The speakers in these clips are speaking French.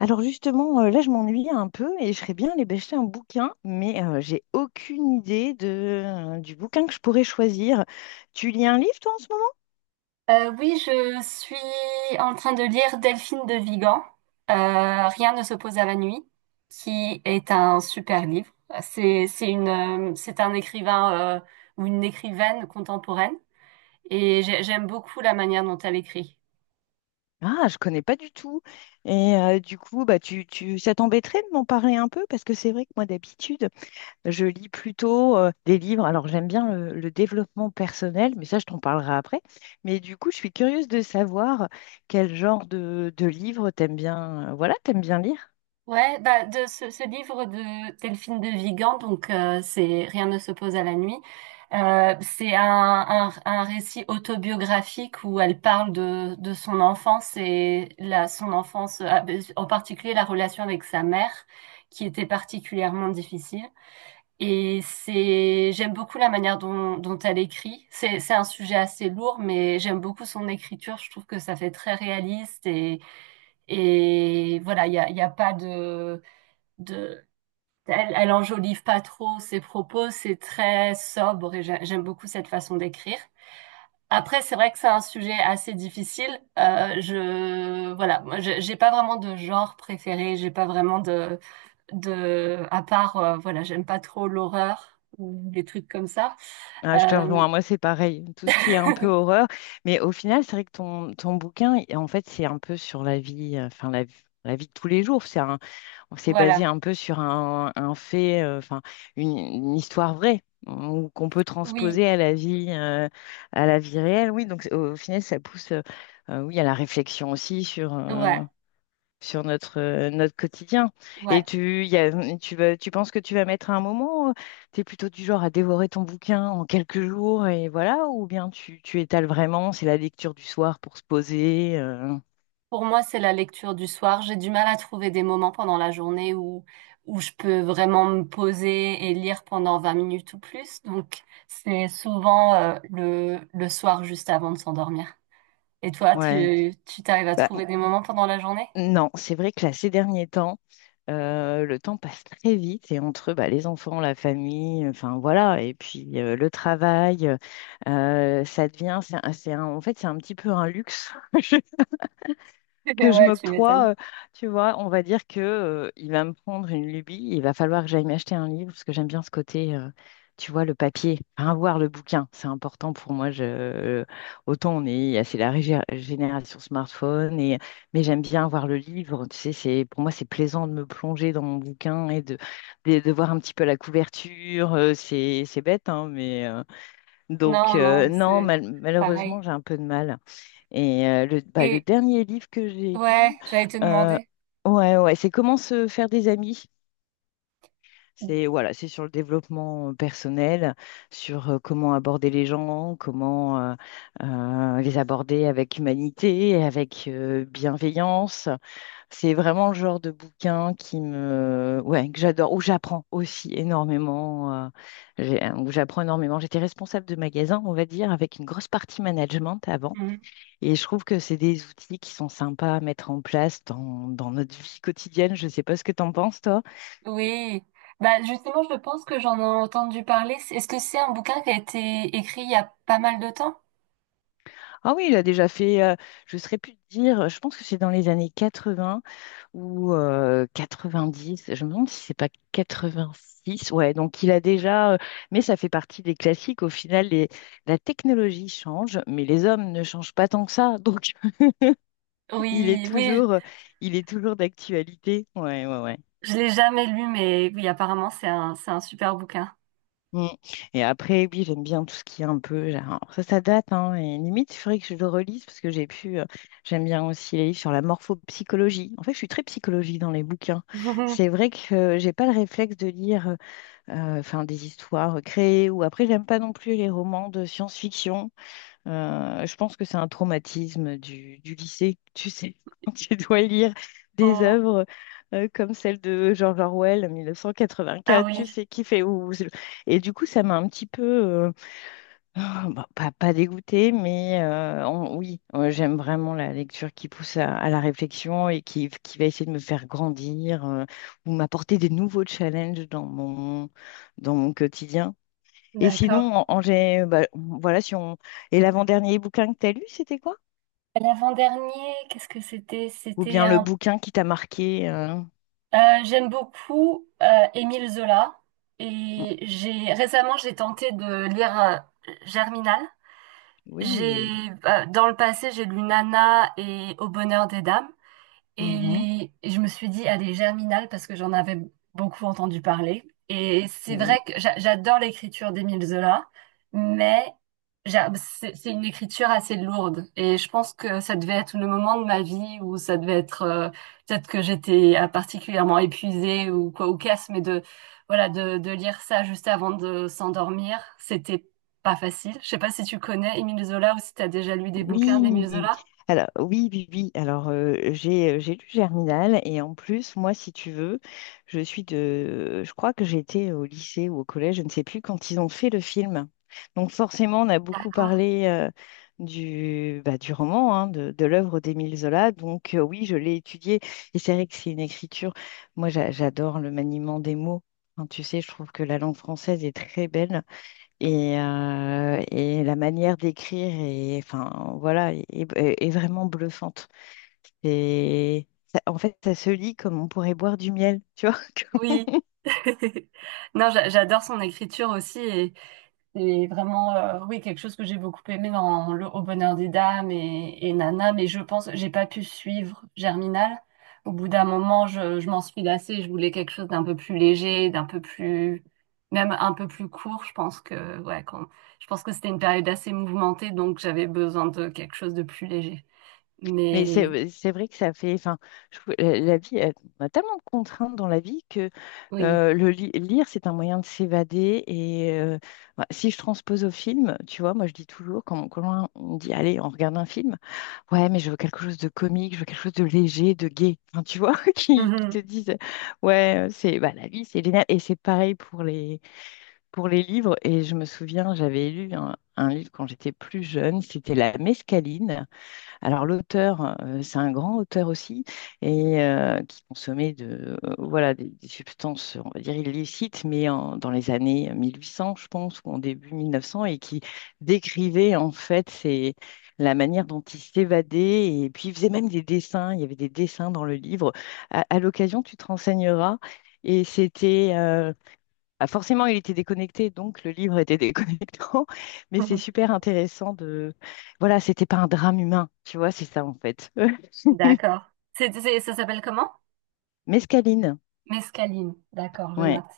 Alors justement, là, je m'ennuie un peu et je ferais bien aller bêcher un bouquin, mais j'ai aucune idée du bouquin que je pourrais choisir. Tu lis un livre, toi, en ce moment? Oui, je suis en train de lire Delphine de Vigan, Rien ne s'oppose à la nuit, qui est un super livre. C'est une, c'est un écrivain ou une écrivaine contemporaine et j'aime beaucoup la manière dont elle écrit. Ah, je connais pas du tout. Et du coup, bah, ça t'embêterait de m'en parler un peu? Parce que c'est vrai que moi, d'habitude, je lis plutôt des livres. Alors, j'aime bien le développement personnel, mais ça, je t'en parlerai après. Mais du coup, je suis curieuse de savoir quel genre de livre t'aimes bien, voilà, t'aimes bien lire. Ouais, bah de ce livre de Delphine de Vigan, donc c'est Rien ne s'oppose à la nuit. C'est un récit autobiographique où elle parle de son enfance et la, son enfance, ah, ben, en particulier la relation avec sa mère, qui était particulièrement difficile. Et c'est, j'aime beaucoup la manière dont elle écrit. C'est un sujet assez lourd, mais j'aime beaucoup son écriture. Je trouve que ça fait très réaliste et voilà, il y a pas de de elle, elle enjolive pas trop ses propos, c'est très sobre et j'aime beaucoup cette façon d'écrire. Après, c'est vrai que c'est un sujet assez difficile. Je Voilà, moi, j'ai pas vraiment de genre préféré, j'ai pas vraiment de à part voilà, j'aime pas trop l'horreur ou des trucs comme ça. Ah, je te Euh, rejoins, moi c'est pareil, tout ce qui est un peu horreur, mais au final c'est vrai que ton bouquin, en fait c'est un peu sur la vie, enfin la vie de tous les jours, on s'est basé voilà, un peu sur un fait, enfin une histoire vraie, ou qu'on peut oui, transposer à la vie réelle, oui, donc au final ça pousse, oui, à la réflexion aussi sur, euh, ouais, sur notre quotidien. Et ouais. Tu penses que tu vas mettre un moment, tu es plutôt du genre à dévorer ton bouquin en quelques jours et voilà, ou bien tu étales vraiment, c'est la lecture du soir pour se poser. Pour moi, c'est la lecture du soir. J'ai du mal à trouver des moments pendant la journée où je peux vraiment me poser et lire pendant 20 minutes ou plus. Donc, c'est souvent le soir juste avant de s'endormir. Et toi, Ouais. tu t'arrives à Bah, trouver des moments pendant la journée? non, c'est vrai que là, ces derniers temps, le temps passe très vite et entre bah, les enfants, la famille, enfin voilà, et puis le travail, ça devient, c'est un- en fait, c'est un petit peu un luxe. Que je Ouais, tu m'étonnes. m'octroie, tu vois, on va dire que il va me prendre une lubie, il va falloir que j'aille m'acheter un livre parce que j'aime bien ce côté, tu vois, le papier, enfin, voir le bouquin, c'est important pour moi. Autant on est, c'est la génération smartphone mais j'aime bien voir le livre. Tu sais, c'est pour moi c'est plaisant de me plonger dans mon bouquin et de voir un petit peu la couverture. C'est bête, hein, mais donc Non, non, non, c'est malheureusement pareil. j'ai un peu de mal. Et bah, le Et dernier livre que j'ai ouais, lu, j'allais te euh, demander. ouais, ouais, c'est Comment se faire des amis. Mm. C'est voilà, c'est sur le développement personnel, sur comment aborder les gens, comment les aborder avec humanité, avec bienveillance. C'est vraiment le genre de bouquin qui ouais, que j'adore, où j'apprends aussi énormément, où j'apprends énormément. J'étais responsable de magasin, on va dire, avec une grosse partie management avant. Mhm. Et je trouve que c'est des outils qui sont sympas à mettre en place dans notre vie quotidienne. Je ne sais pas ce que tu en penses, toi. Oui, bah justement, je pense que j'en ai entendu parler. C'est- Est-ce que c'est un bouquin qui a été écrit il y a pas mal de temps? Ah oui, il a déjà fait, je ne saurais plus te dire, je pense que c'est dans les années 80 ou 90. Je me demande si c'est pas 86. Ouais, donc il a déjà, mais ça fait partie des classiques. Au final, la technologie change, mais les hommes ne changent pas tant que ça. Donc il est Oui, oui, toujours, euh, il est toujours d'actualité. Ouais, ouais, ouais. je l'ai jamais lu, mais oui, apparemment, c'est un super bouquin. Mm. Et après, oui, j'aime bien tout ce qui est un peu. Ça date, hein, et limite, il faudrait que je le relise parce que j'ai pu. J'aime bien aussi les livres sur la morphopsychologie. En fait, je suis très psychologie dans les bouquins. C'est vrai que j'ai pas le réflexe de lire, enfin, des histoires créées, ou après, j'aime pas non plus les romans de science-fiction. Je pense que c'est un traumatisme du lycée, tu sais, quand tu dois lire des Oh, œuvres comme celle de George Orwell, ah 1984, oui, tu sais, qui fait où. Et du coup, ça m'a un petit peu, ah, bah, pas dégoûtée, mais oui, j'aime vraiment la lecture qui pousse à la réflexion et qui va essayer de me faire grandir, ou m'apporter des nouveaux challenges dans mon quotidien. Et d'accord. sinon, bah, voilà, si on. Et l'avant-dernier bouquin que tu as lu, c'était quoi? L'avant-dernier, qu'est-ce que c'était? Ou C'était bien le un. bouquin qui t'a marqué. J'aime beaucoup Émile Zola et j'ai récemment j'ai tenté de lire Germinal. J'ai Oui. Dans le passé j'ai lu Nana et Au bonheur des dames. Mhm. Et je me suis dit, allez, Germinal, parce que j'en avais beaucoup entendu parler. Et c'est vrai Oui. que j'adore l'écriture d'Émile Zola, mais c'est une écriture assez lourde. Et je pense que ça devait être le moment de ma vie où ça devait être, peut-être que j'étais particulièrement épuisée ou quoi, ou casse, mais de, voilà, de lire ça juste avant de s'endormir, c'était pas facile. Je sais pas si tu connais Émile Zola ou si tu as déjà lu des bouquins d'Émile Oui, Zola. alors oui, oui, oui. Alors j'ai lu Germinal et en plus, moi, si tu veux, je crois que j'étais au lycée ou au collège, je ne sais plus quand ils ont fait le film. Donc forcément, on a beaucoup D'accord. parlé du bah, du roman, hein, de l'œuvre d'Émile Zola. Donc oui, je l'ai étudié et c'est vrai que c'est une écriture. Moi, j'adore le maniement des mots. Hein, tu sais, je trouve que la langue française est très belle. Et la manière d'écrire est, enfin, voilà, est vraiment bluffante. Et en fait, ça se lit comme on pourrait boire du miel, tu vois. Oui. Non, j'adore son écriture aussi et c'est vraiment oui quelque chose que j'ai beaucoup aimé dans Le Au bonheur des dames et Nana, mais je pense j'ai pas pu suivre Germinal. Au bout d'un moment, je m'en suis lassée. Je voulais quelque chose d'un peu plus léger, d'un peu plus même un peu plus court. Je pense que ouais, quand, je pense que c'était une période assez mouvementée, donc j'avais besoin de quelque chose de plus léger. Mais c'est Mais euh, c'est vrai que ça fait, enfin, la vie, on a tellement de contraintes dans la vie que oui. Lire, c'est un moyen de s'évader. Et bah, si je transpose au film, tu vois, moi je dis toujours, quand on me dit, allez, on regarde un film, ouais, mais je veux quelque chose de comique, je veux quelque chose de léger, de gai. Enfin, tu vois, qui te Mhm. disent, ouais, c'est bah, la vie, c'est génial. Et c'est pareil pour les livres. Et je me souviens, j'avais lu un livre quand j'étais plus jeune, c'était La Mescaline. Alors l'auteur, c'est un grand auteur aussi, et qui consommait voilà, des substances, on va dire illicites, mais dans les années 1800, je pense, ou en début 1900, et qui décrivait en fait la manière dont il s'évadait, et puis il faisait même des dessins, il y avait des dessins dans le livre. À l'occasion, tu te renseigneras, et c'était. Ah, forcément, il était déconnecté, donc le livre était déconnectant. Mais c'est Mhm. super intéressant de. Voilà, c'était pas un drame humain, tu vois, c'est ça en fait. D'accord. Ça s'appelle comment? Mescaline, Mescaline, d'accord, je ouais. note.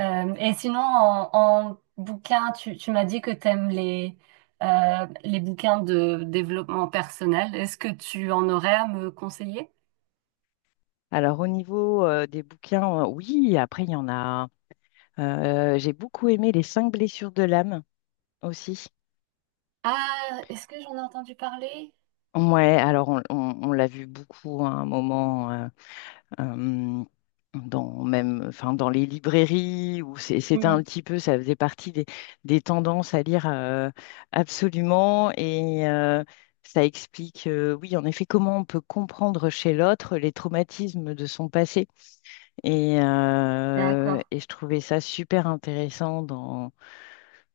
Et sinon, en, en bouquin, tu m'as dit que tu aimes les bouquins de développement personnel. Est-ce que tu en aurais à me conseiller? Alors au niveau des bouquins, oui, après il y en a. J'ai beaucoup aimé Les cinq blessures de l'âme aussi. Ah, est-ce que j'en ai entendu parler? Ouais, alors on l'a vu beaucoup à un moment. Euh, dans même, enfin, dans les librairies, où c'était Hmm, un petit peu, ça faisait partie des tendances à lire, absolument. Et ça explique, oui, en effet, comment on peut comprendre chez l'autre les traumatismes de son passé. Et, euh, d'accord. et je trouvais ça super intéressant dans,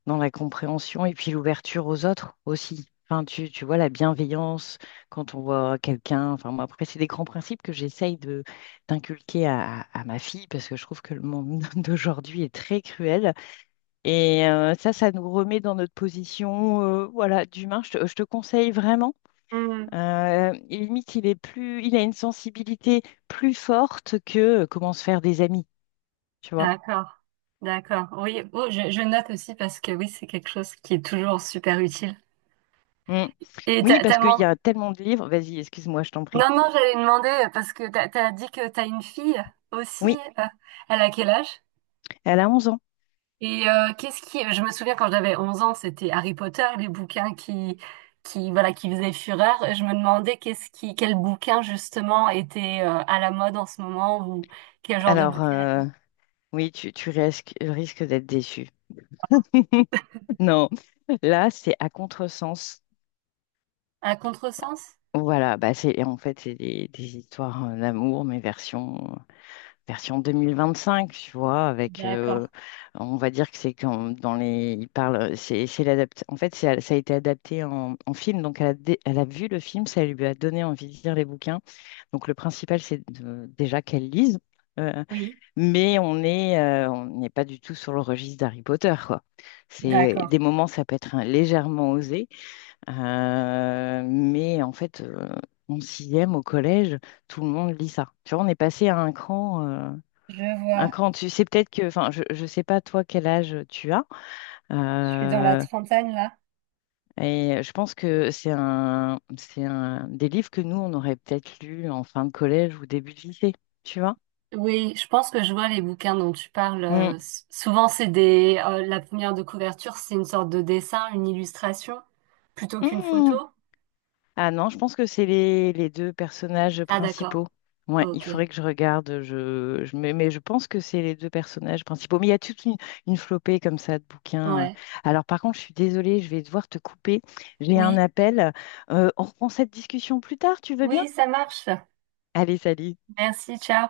dans la compréhension et puis l'ouverture aux autres aussi. Enfin, tu vois, la bienveillance quand on voit quelqu'un. Enfin, moi, après, c'est des grands principes que j'essaye de d'inculquer à ma fille parce que je trouve que le monde d'aujourd'hui est très cruel. Et ça nous remet dans notre position, voilà, d'humain. Je te conseille vraiment. Hmm, Et limite, il a une sensibilité plus forte que comment se faire des amis, tu vois. d'accord. D'accord. Oui, oh, je note aussi parce que oui, c'est quelque chose qui est toujours super utile. Mm. Et Oui, parce qu'il y a tellement de livres. Vas-y, excuse-moi, je t'en prie. Non, non, j'allais demander parce que t'as dit que t'as une fille aussi. Oui. euh, Elle a quel âge? Elle a 11 ans. Et qu'est-ce qui... Je me souviens quand j'avais 11 ans, c'était Harry Potter, les bouquins qui, voilà, qui faisaient fureur. Et je me demandais qu'est-ce qui, quel bouquin justement était à la mode en ce moment ou quel genre de Alors, bouquin à lire. oui, tu risques d'être déçu. Non, là, c'est à contresens. À contresens? Voilà, bah c'est en fait c'est des histoires, d'amour, mais version 2025, tu vois, avec D'accord, on va dire que c'est quand dans les il parle en fait ça a été adapté en film, donc elle a vu le film, ça lui a donné envie de lire les bouquins. Donc le principal c'est déjà qu'elle lise. Euh, oui, Mais on n'est pas du tout sur le registre d'Harry Potter, quoi. C'est d'accord. des moments, ça peut être légèrement osé, mais en fait, en sixième au collège, tout le monde lit ça. Tu vois, on est passé à un cran, euh, Je un vois. cran dessus. C'est peut-être que, enfin, je sais pas toi quel âge tu as, Je suis dans la euh, trentaine là. et je pense que c'est un des livres que nous on aurait peut-être lu en fin de collège ou début de lycée, tu vois. Oui, je pense que je vois les bouquins dont tu parles. Mm. Souvent, c'est des, la première de couverture, c'est une sorte de dessin, une illustration, plutôt qu'une photo. Mm. Ah non, je pense que c'est les deux personnages Ah, d'accord. principaux. Ouais, il Ok. faudrait que je regarde. Mais je pense que c'est les deux personnages principaux. Mais il y a toute une flopée comme ça de bouquins. Ouais. Alors par contre, je suis désolée, je vais devoir te couper. J'ai un Oui, appel. On reprend cette discussion plus tard, tu veux bien? oui, ça marche. Allez, salut. Merci, ciao.